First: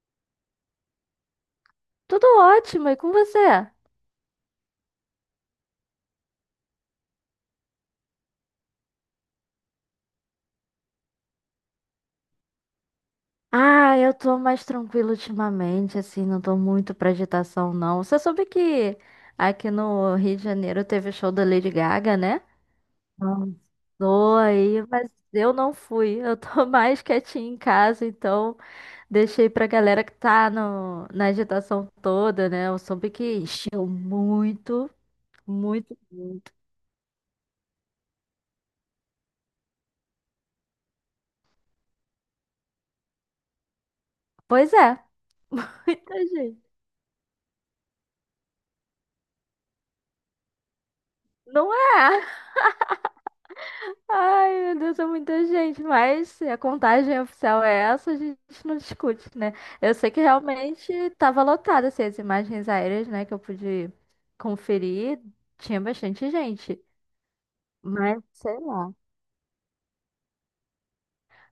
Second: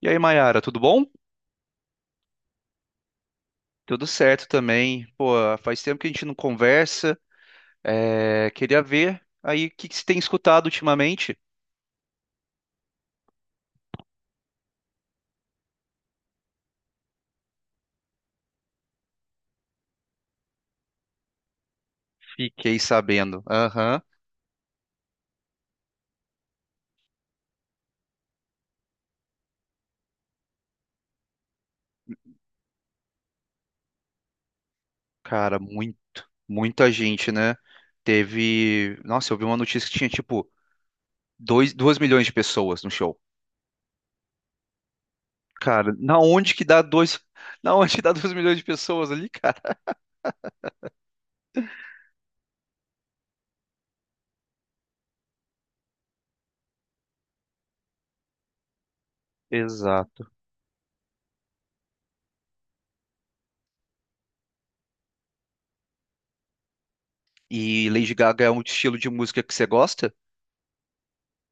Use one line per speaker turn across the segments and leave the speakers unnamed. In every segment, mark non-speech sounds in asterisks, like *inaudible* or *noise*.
E aí, Mayara, tudo bom?
Tudo ótimo, e com você?
Tudo certo também. Pô, faz tempo que a gente não conversa. É, queria ver aí o que que você tem escutado ultimamente.
Ah, eu tô mais tranquila ultimamente, assim, não tô muito pra agitação, não. Você soube que aqui no Rio de Janeiro teve o show da Lady Gaga, né?
Fiquei sabendo.
Não.
Aham.
Tô aí, mas eu não fui. Eu tô *laughs* mais quietinha em casa, então deixei pra galera que tá no, na agitação toda, né? Eu soube que encheu muito,
Cara,
muito, muito.
muita gente, né? Teve. Nossa, eu vi uma notícia que tinha tipo dois milhões de pessoas no show.
Pois é, *laughs*
Cara,
muita
na onde
gente.
que dá 2? *laughs* Na onde que dá 2 milhões de pessoas ali, cara?
Não é? Ai, meu Deus, é muita gente, mas se a contagem oficial é essa, a gente não discute, né? Eu sei que
Exato.
realmente estava lotada, assim, as imagens aéreas, né, que eu pude conferir, tinha bastante gente,
E Lady
mas
Gaga é
sei
um
lá.
estilo de música que você gosta?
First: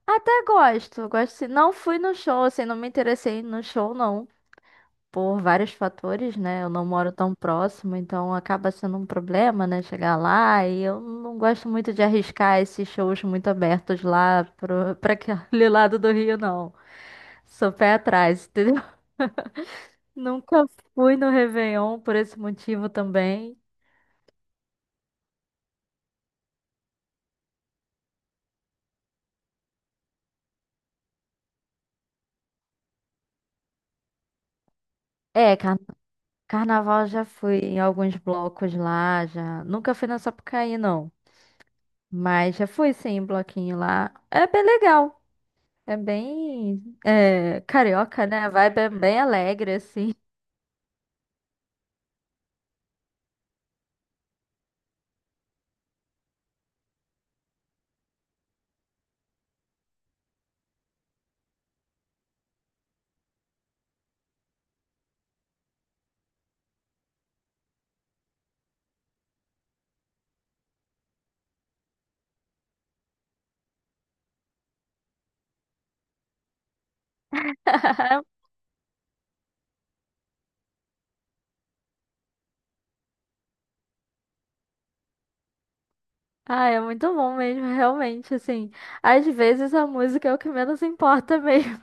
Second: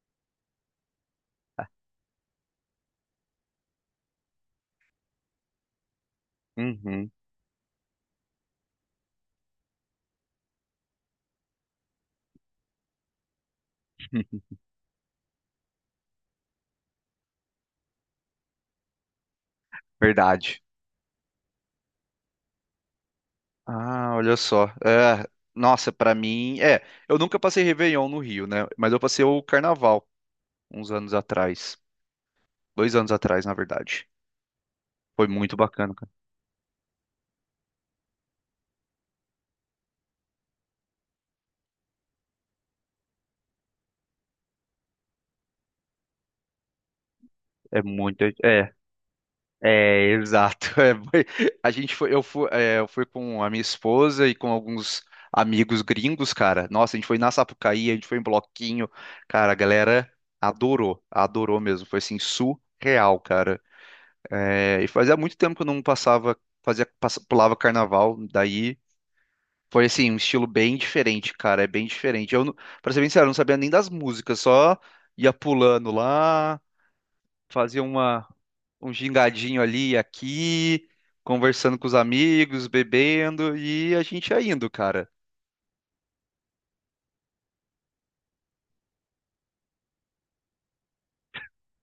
Até gosto, gosto, assim, não fui no show, assim, não me interessei no show, não, por vários fatores, né? Eu não
Uhum.
moro tão próximo, então acaba sendo um problema, né? Chegar lá, e eu não gosto muito de arriscar esses shows muito abertos
*laughs*
lá pra aquele *laughs* lado do Rio, não. Sou pé atrás, entendeu? *laughs*
Verdade.
Nunca fui no Réveillon por esse motivo também.
Ah, olha só. É, nossa, pra mim, eu nunca passei Réveillon no Rio, né? Mas eu passei o Carnaval uns anos atrás, 2 anos atrás, na verdade. Foi muito
É,
bacana, cara.
carnaval já fui em alguns blocos lá, já. Nunca fui na Sapucaí, não. Mas já fui sim, em bloquinho lá. É bem legal. É bem
É muito,
carioca, né? A vibe é bem alegre,
é,
assim.
exato. *laughs* A gente foi, eu fui com a minha esposa e com alguns amigos gringos, cara. Nossa, a gente foi na Sapucaí, a gente foi em bloquinho, cara. A galera adorou, adorou mesmo. Foi assim surreal, cara. É, e fazia muito tempo que eu não passava, pulava carnaval, daí foi assim, um estilo bem diferente, cara, é bem diferente. Eu, não- Pra ser bem sincero, eu não sabia nem das músicas, só ia pulando lá, fazia uma,
*laughs*
um gingadinho ali e aqui, conversando com os amigos, bebendo, e a gente ia indo, cara.
Ah, é muito bom mesmo, realmente, assim. Às vezes a música é o que menos importa mesmo.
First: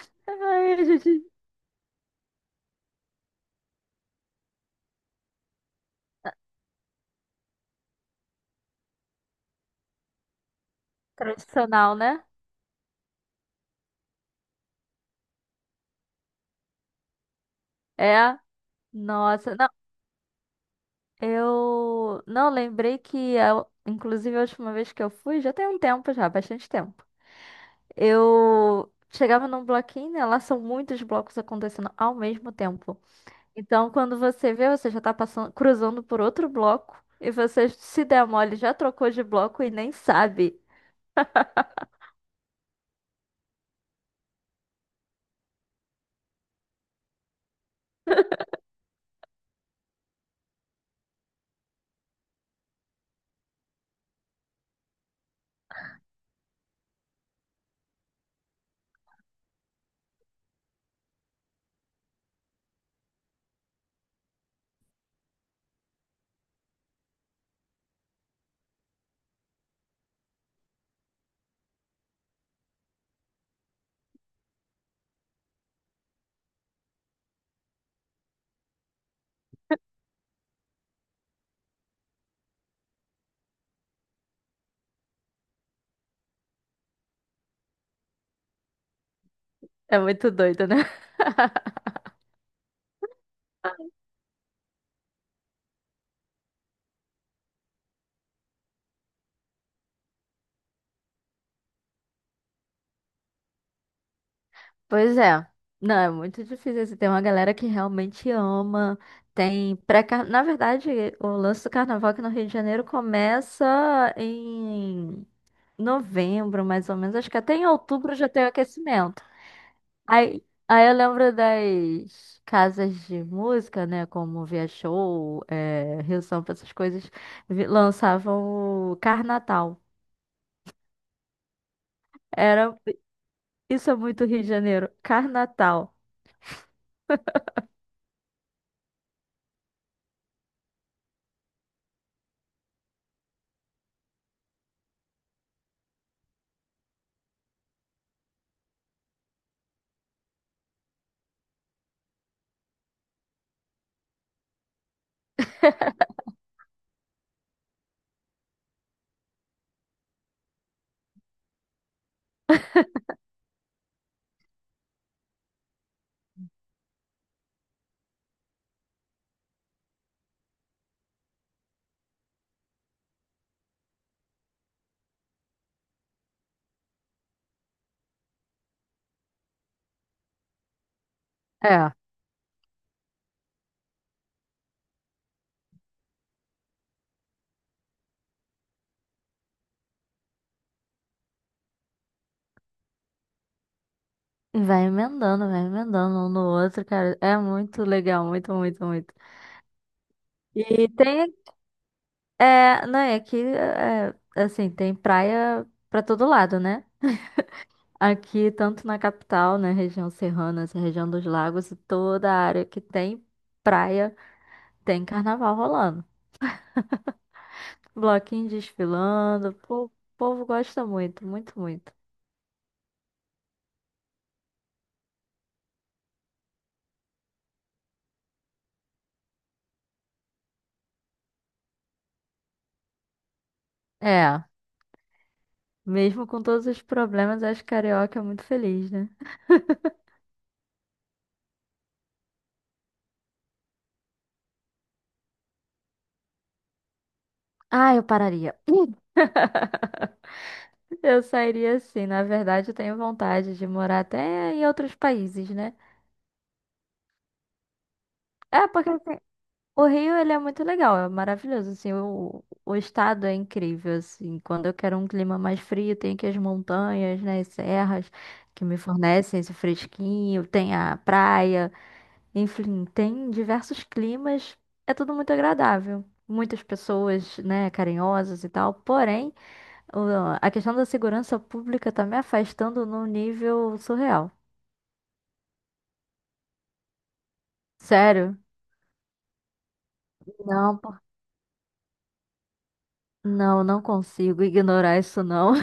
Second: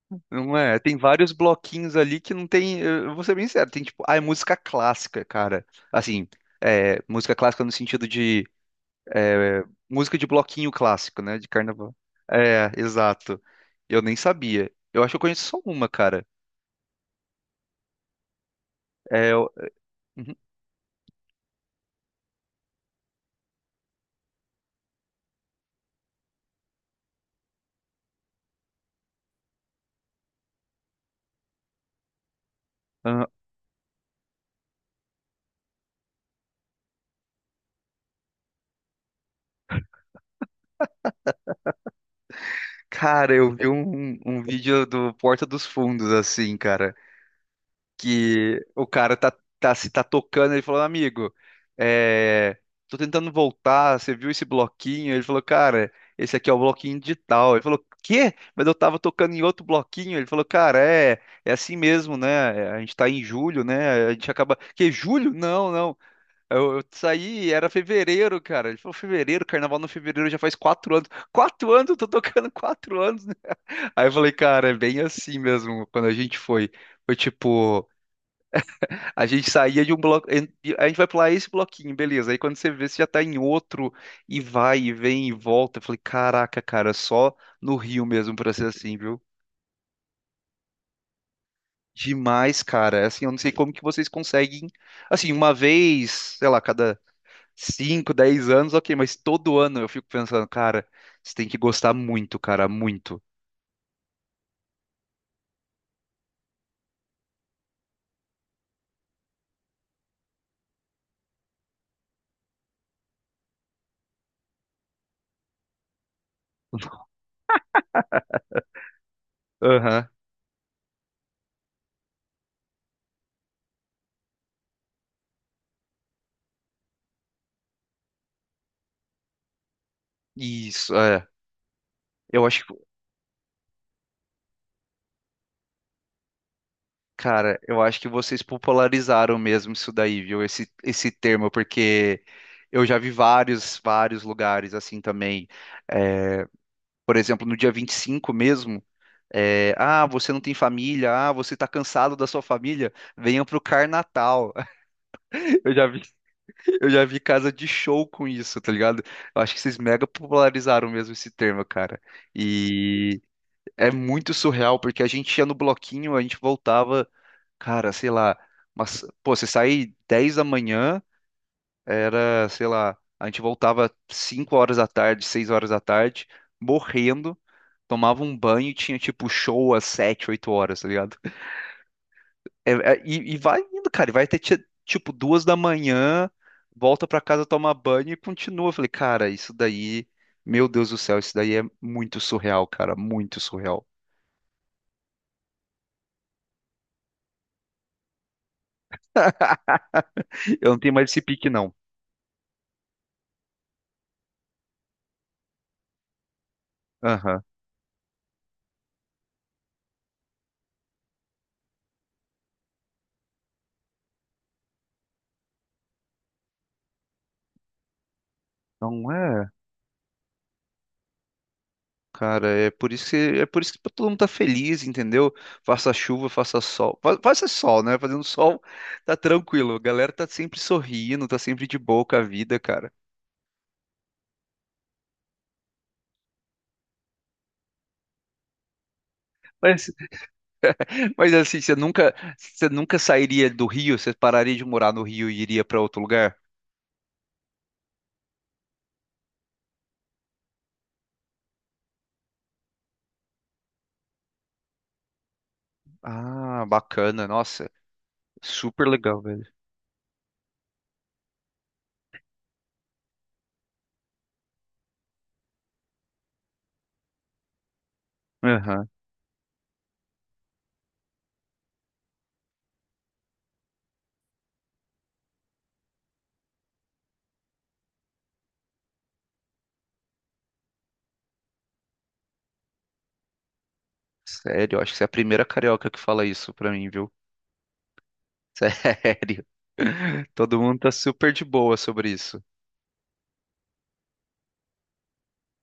*laughs*
Não
Ai,
é,
a
tem
gente...
vários bloquinhos ali que não tem, eu vou ser bem sincero, tem tipo, ah, é música clássica, cara. Assim, é, música clássica no sentido de É, música de bloquinho clássico, né? De
Tradicional,
carnaval.
né?
É, exato. Eu nem sabia. Eu acho que eu conheço só uma, cara.
É.
É, eu-
Nossa, não,
Uhum.
eu não lembrei que, inclusive, a última vez que eu fui, já tem um tempo já, bastante tempo. Eu chegava num bloquinho, né? Lá são muitos blocos acontecendo ao mesmo tempo.
Ah,
Então, quando você vê, você já tá passando, cruzando por outro bloco, e você se der mole, já trocou de bloco e nem sabe.
cara, eu vi um vídeo do Porta dos Fundos, assim, cara. Que o cara tá, tá se tá tocando, ele falou, amigo, é, tô tentando voltar, você viu esse bloquinho? Ele falou, cara, esse aqui é o bloquinho digital. Ele falou, quê? Mas eu tava tocando em outro bloquinho. Ele falou, cara, é, é assim mesmo, né? É, a gente tá em julho, né? A gente acaba. Que, julho? Não, não. Eu saí, era fevereiro, cara. Ele falou, fevereiro, carnaval no fevereiro já faz 4 anos. 4 anos, eu tô tocando 4 anos. Né? Aí eu falei, cara, é bem assim mesmo, quando a gente foi. Foi tipo. A gente saía de um bloco. A gente vai pular esse bloquinho, beleza. Aí quando você vê, você já tá em outro e vai e vem e volta. Eu falei, caraca, cara, só no Rio mesmo pra ser assim, viu?
É muito doido, né? *laughs*
Demais, cara. É assim, eu não sei como que vocês conseguem. Assim, uma vez, sei lá, cada 5, 10 anos, ok, mas todo ano eu fico pensando, cara, você tem que gostar muito, cara, muito.
Pois é. Não, é muito difícil, assim. Tem uma galera que realmente ama. Tem pré -car... Na verdade, o lance do carnaval aqui no Rio de Janeiro começa em novembro, mais ou
*laughs*
menos. Acho que até em outubro já tem o aquecimento.
Aham.
Aí eu lembro das casas de música, né? Como Via Show, é, Rio Sampa, essas coisas, lançavam o Carnatal.
Isso, é. Eu acho
Era, isso é muito Rio de Janeiro, Carnatal.
cara, eu acho que vocês popularizaram mesmo isso daí, viu? Esse termo, porque eu já vi vários, vários lugares assim também. É, por exemplo, no dia 25, mesmo, é, ah, você não tem família, ah, você tá cansado da sua família, venha pro Carnatal. *laughs* Eu já vi, eu já vi casa de show com isso, tá ligado? Eu acho que vocês mega popularizaram mesmo esse termo, cara. É muito surreal, porque a gente ia no bloquinho, a gente voltava, cara, sei lá, mas, pô, você sair 10 da manhã, era, sei lá, a gente voltava 5 horas da tarde, 6 horas da tarde, morrendo, tomava um banho e tinha, tipo, show às 7, 8 horas, tá ligado?
É.
E, vai indo, cara, e vai até, tipo, 2 da manhã, volta pra casa tomar banho e continua. Eu falei, cara, isso daí, meu Deus do céu, isso daí é muito surreal, cara, muito surreal.
Vai emendando um no outro, cara. É muito legal, muito, muito, muito.
Eu não
E
tenho mais
tem,
esse pique, não.
é, não, é que, é, assim, tem praia pra todo lado, né?
Aham.
Aqui, tanto na capital, na região serrana, essa região dos lagos, e toda a área que tem praia, tem carnaval rolando. Bloquinho
Não é,
desfilando, pô, o povo gosta muito, muito, muito.
cara, é por isso que tá todo mundo tá feliz, entendeu? Faça chuva, faça sol. Faça sol, né? Fazendo sol, tá tranquilo. A galera tá sempre sorrindo, tá sempre de boa com a vida, cara.
É, mesmo com todos os problemas, acho que carioca é muito feliz, né?
*laughs* Mas, mas assim, você nunca sairia do Rio, você pararia de morar no Rio e iria pra outro lugar?
Ah, eu pararia. *laughs* Eu sairia sim, na verdade, eu tenho vontade de morar até em outros países, né?
Ah, bacana, nossa,
É,
super
porque assim,
legal, velho.
o Rio, ele é muito legal, é maravilhoso, assim, o estado é incrível, assim, quando eu quero um clima mais frio, tem aqui as montanhas, né, as serras que me
Aham.
fornecem esse fresquinho, tem a praia, enfim, tem diversos climas, é tudo muito agradável. Muitas pessoas, né, carinhosas e tal, porém, a questão da segurança pública tá me afastando num nível surreal.
Sério, acho que você é a primeira carioca que fala isso pra mim, viu?
Sério?
*laughs* Sério. Todo
Não,
mundo tá
pô,
super de boa sobre isso.
não, não consigo ignorar isso, não.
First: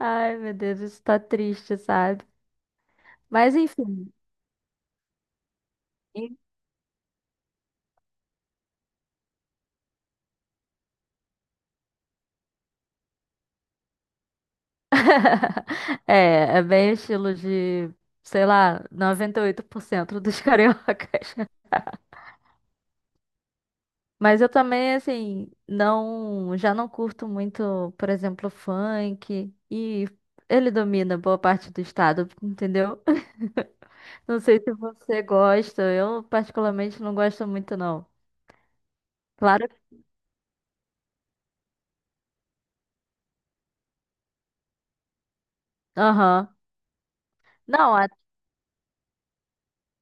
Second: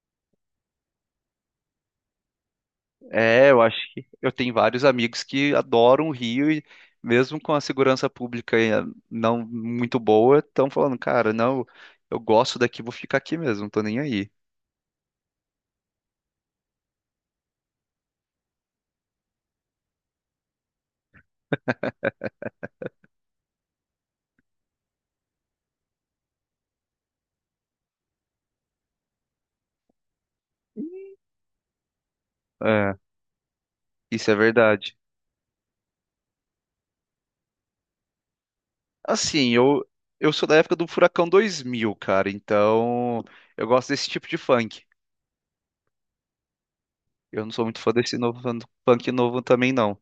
Ai, meu Deus, isso tá triste, sabe?
É,
Mas
eu acho que
enfim,
eu tenho vários amigos que adoram o Rio e mesmo com a segurança pública não muito boa, estão falando, cara, não, eu gosto daqui, vou ficar aqui mesmo, não tô nem aí.
é, é bem estilo de, sei lá, 98% dos cariocas. *laughs* Mas eu também, assim, não, já não curto muito, por exemplo, funk. E ele domina boa parte do estado,
É,
entendeu? *laughs*
isso é
Não sei se
verdade.
você gosta, eu particularmente não gosto muito, não.
Assim,
Claro.
eu sou da época do Furacão 2000, cara, então eu gosto desse tipo de funk.
Aham.
Eu não sou muito fã
Não,
desse novo funk novo também não.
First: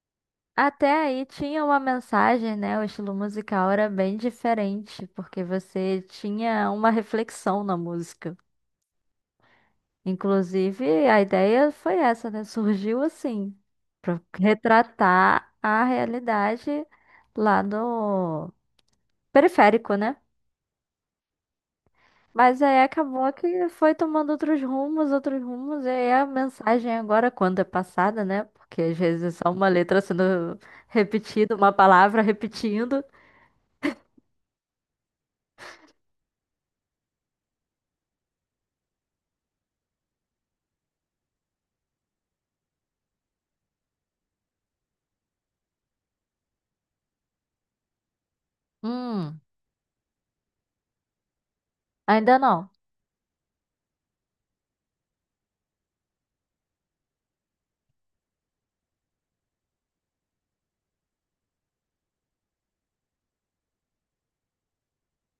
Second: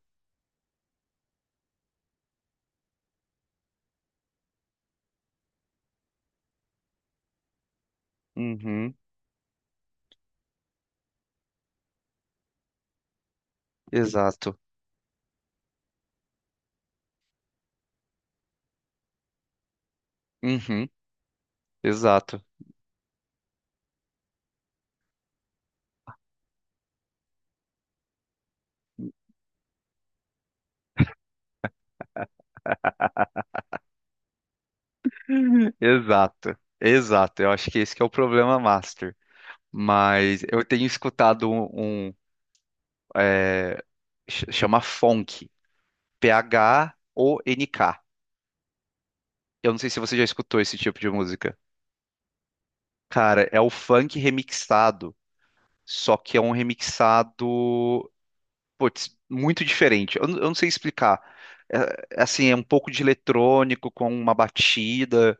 até aí tinha uma mensagem, né? O estilo musical era bem diferente, porque você tinha uma reflexão na música.
Uhum,
Inclusive, a ideia foi essa, né? Surgiu assim, para
exato.
retratar a realidade lá do periférico, né?
Uhum, exato.
Mas aí acabou que foi tomando outros rumos, e aí a mensagem agora, quando é passada, né? Porque às vezes é só uma letra sendo repetida, uma palavra repetindo.
*laughs* Exato. Exato. Eu acho que esse que é o problema master. Mas eu tenho escutado um, é, chama funk, PHONK.
Hum.
Eu não sei se você já escutou esse tipo de música.
Ainda não.
Cara, é o funk remixado, só que é um remixado, putz, muito diferente. Eu não sei explicar. É, é assim, é um pouco de eletrônico com uma batida,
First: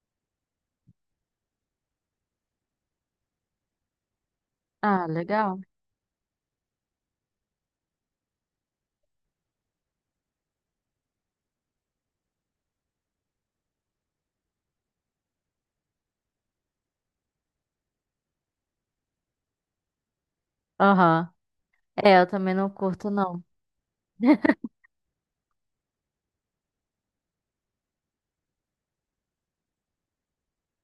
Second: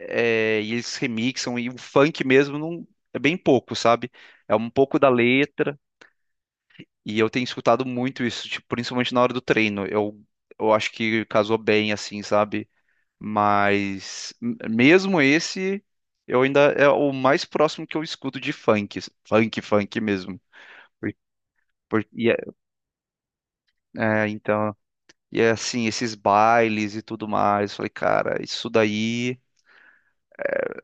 é, e eles remixam, e o funk mesmo não, é bem pouco, sabe? É um pouco
Ah,
da
legal.
letra. E eu tenho escutado muito isso, tipo, principalmente na hora do treino. Eu acho que casou bem, assim, sabe? Mas mesmo esse, eu ainda é o mais próximo que eu escuto de funk, funk mesmo. Por-
Aham. É, eu
e é,
também não curto, não.
é,
*laughs*
então, e é assim, esses bailes e tudo mais. Falei, cara, isso daí,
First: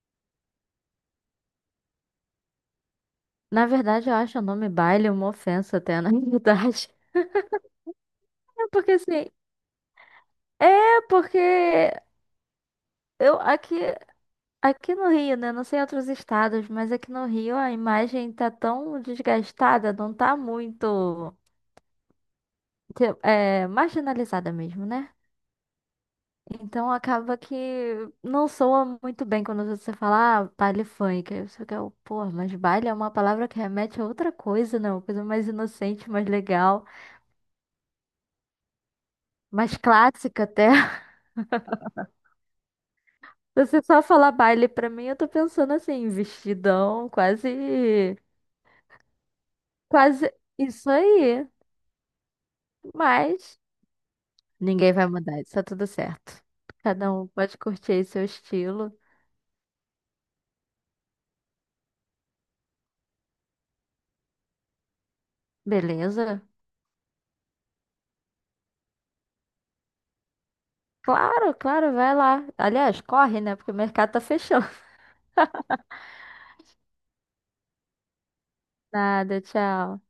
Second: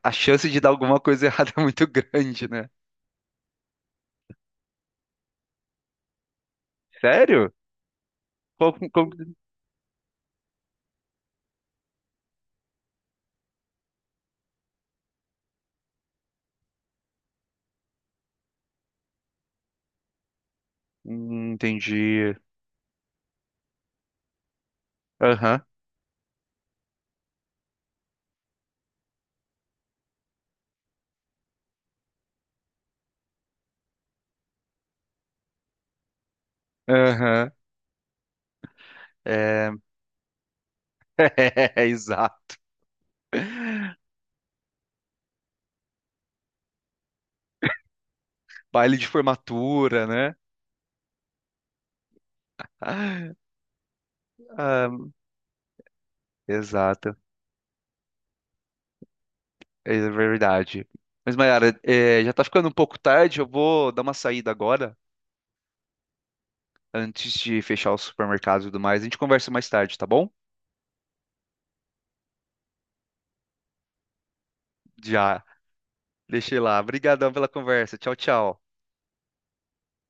a chance de dar alguma coisa *laughs* errada é muito grande, né?
Na verdade, eu acho o nome baile uma ofensa até, na *laughs* verdade.
Sério?
É
Qual-
porque assim,
como-
é porque eu aqui, aqui no Rio, né? Não sei em outros estados, mas aqui no Rio a imagem tá tão desgastada, não tá muito,
Entendi.
tipo, é, marginalizada mesmo, né?
Aham,
Então acaba que não soa muito bem quando você fala, ah, baile funk. Aí você fica, pô, mas baile é uma palavra que remete a outra coisa, não? Uma coisa mais inocente, mais legal,
aham. É,
mais clássica até. *laughs*
*laughs* é, exato.
Você só falar baile pra mim, eu tô pensando assim, vestidão, quase,
Baile de formatura,
quase
né?
isso aí.
Ah,
Mas
ah,
ninguém vai mudar, isso tá tudo certo. Cada
exato,
um pode curtir aí seu estilo,
é verdade. Mas, Mayara, é, já tá ficando um pouco tarde, eu vou dar uma saída agora,
beleza?
antes de fechar o supermercado e tudo mais. A gente conversa mais tarde, tá bom?
Claro, claro, vai lá. Aliás, corre, né? Porque o mercado tá fechando.
Já, deixei lá. Obrigadão pela conversa. Tchau, tchau.
Nada, tchau.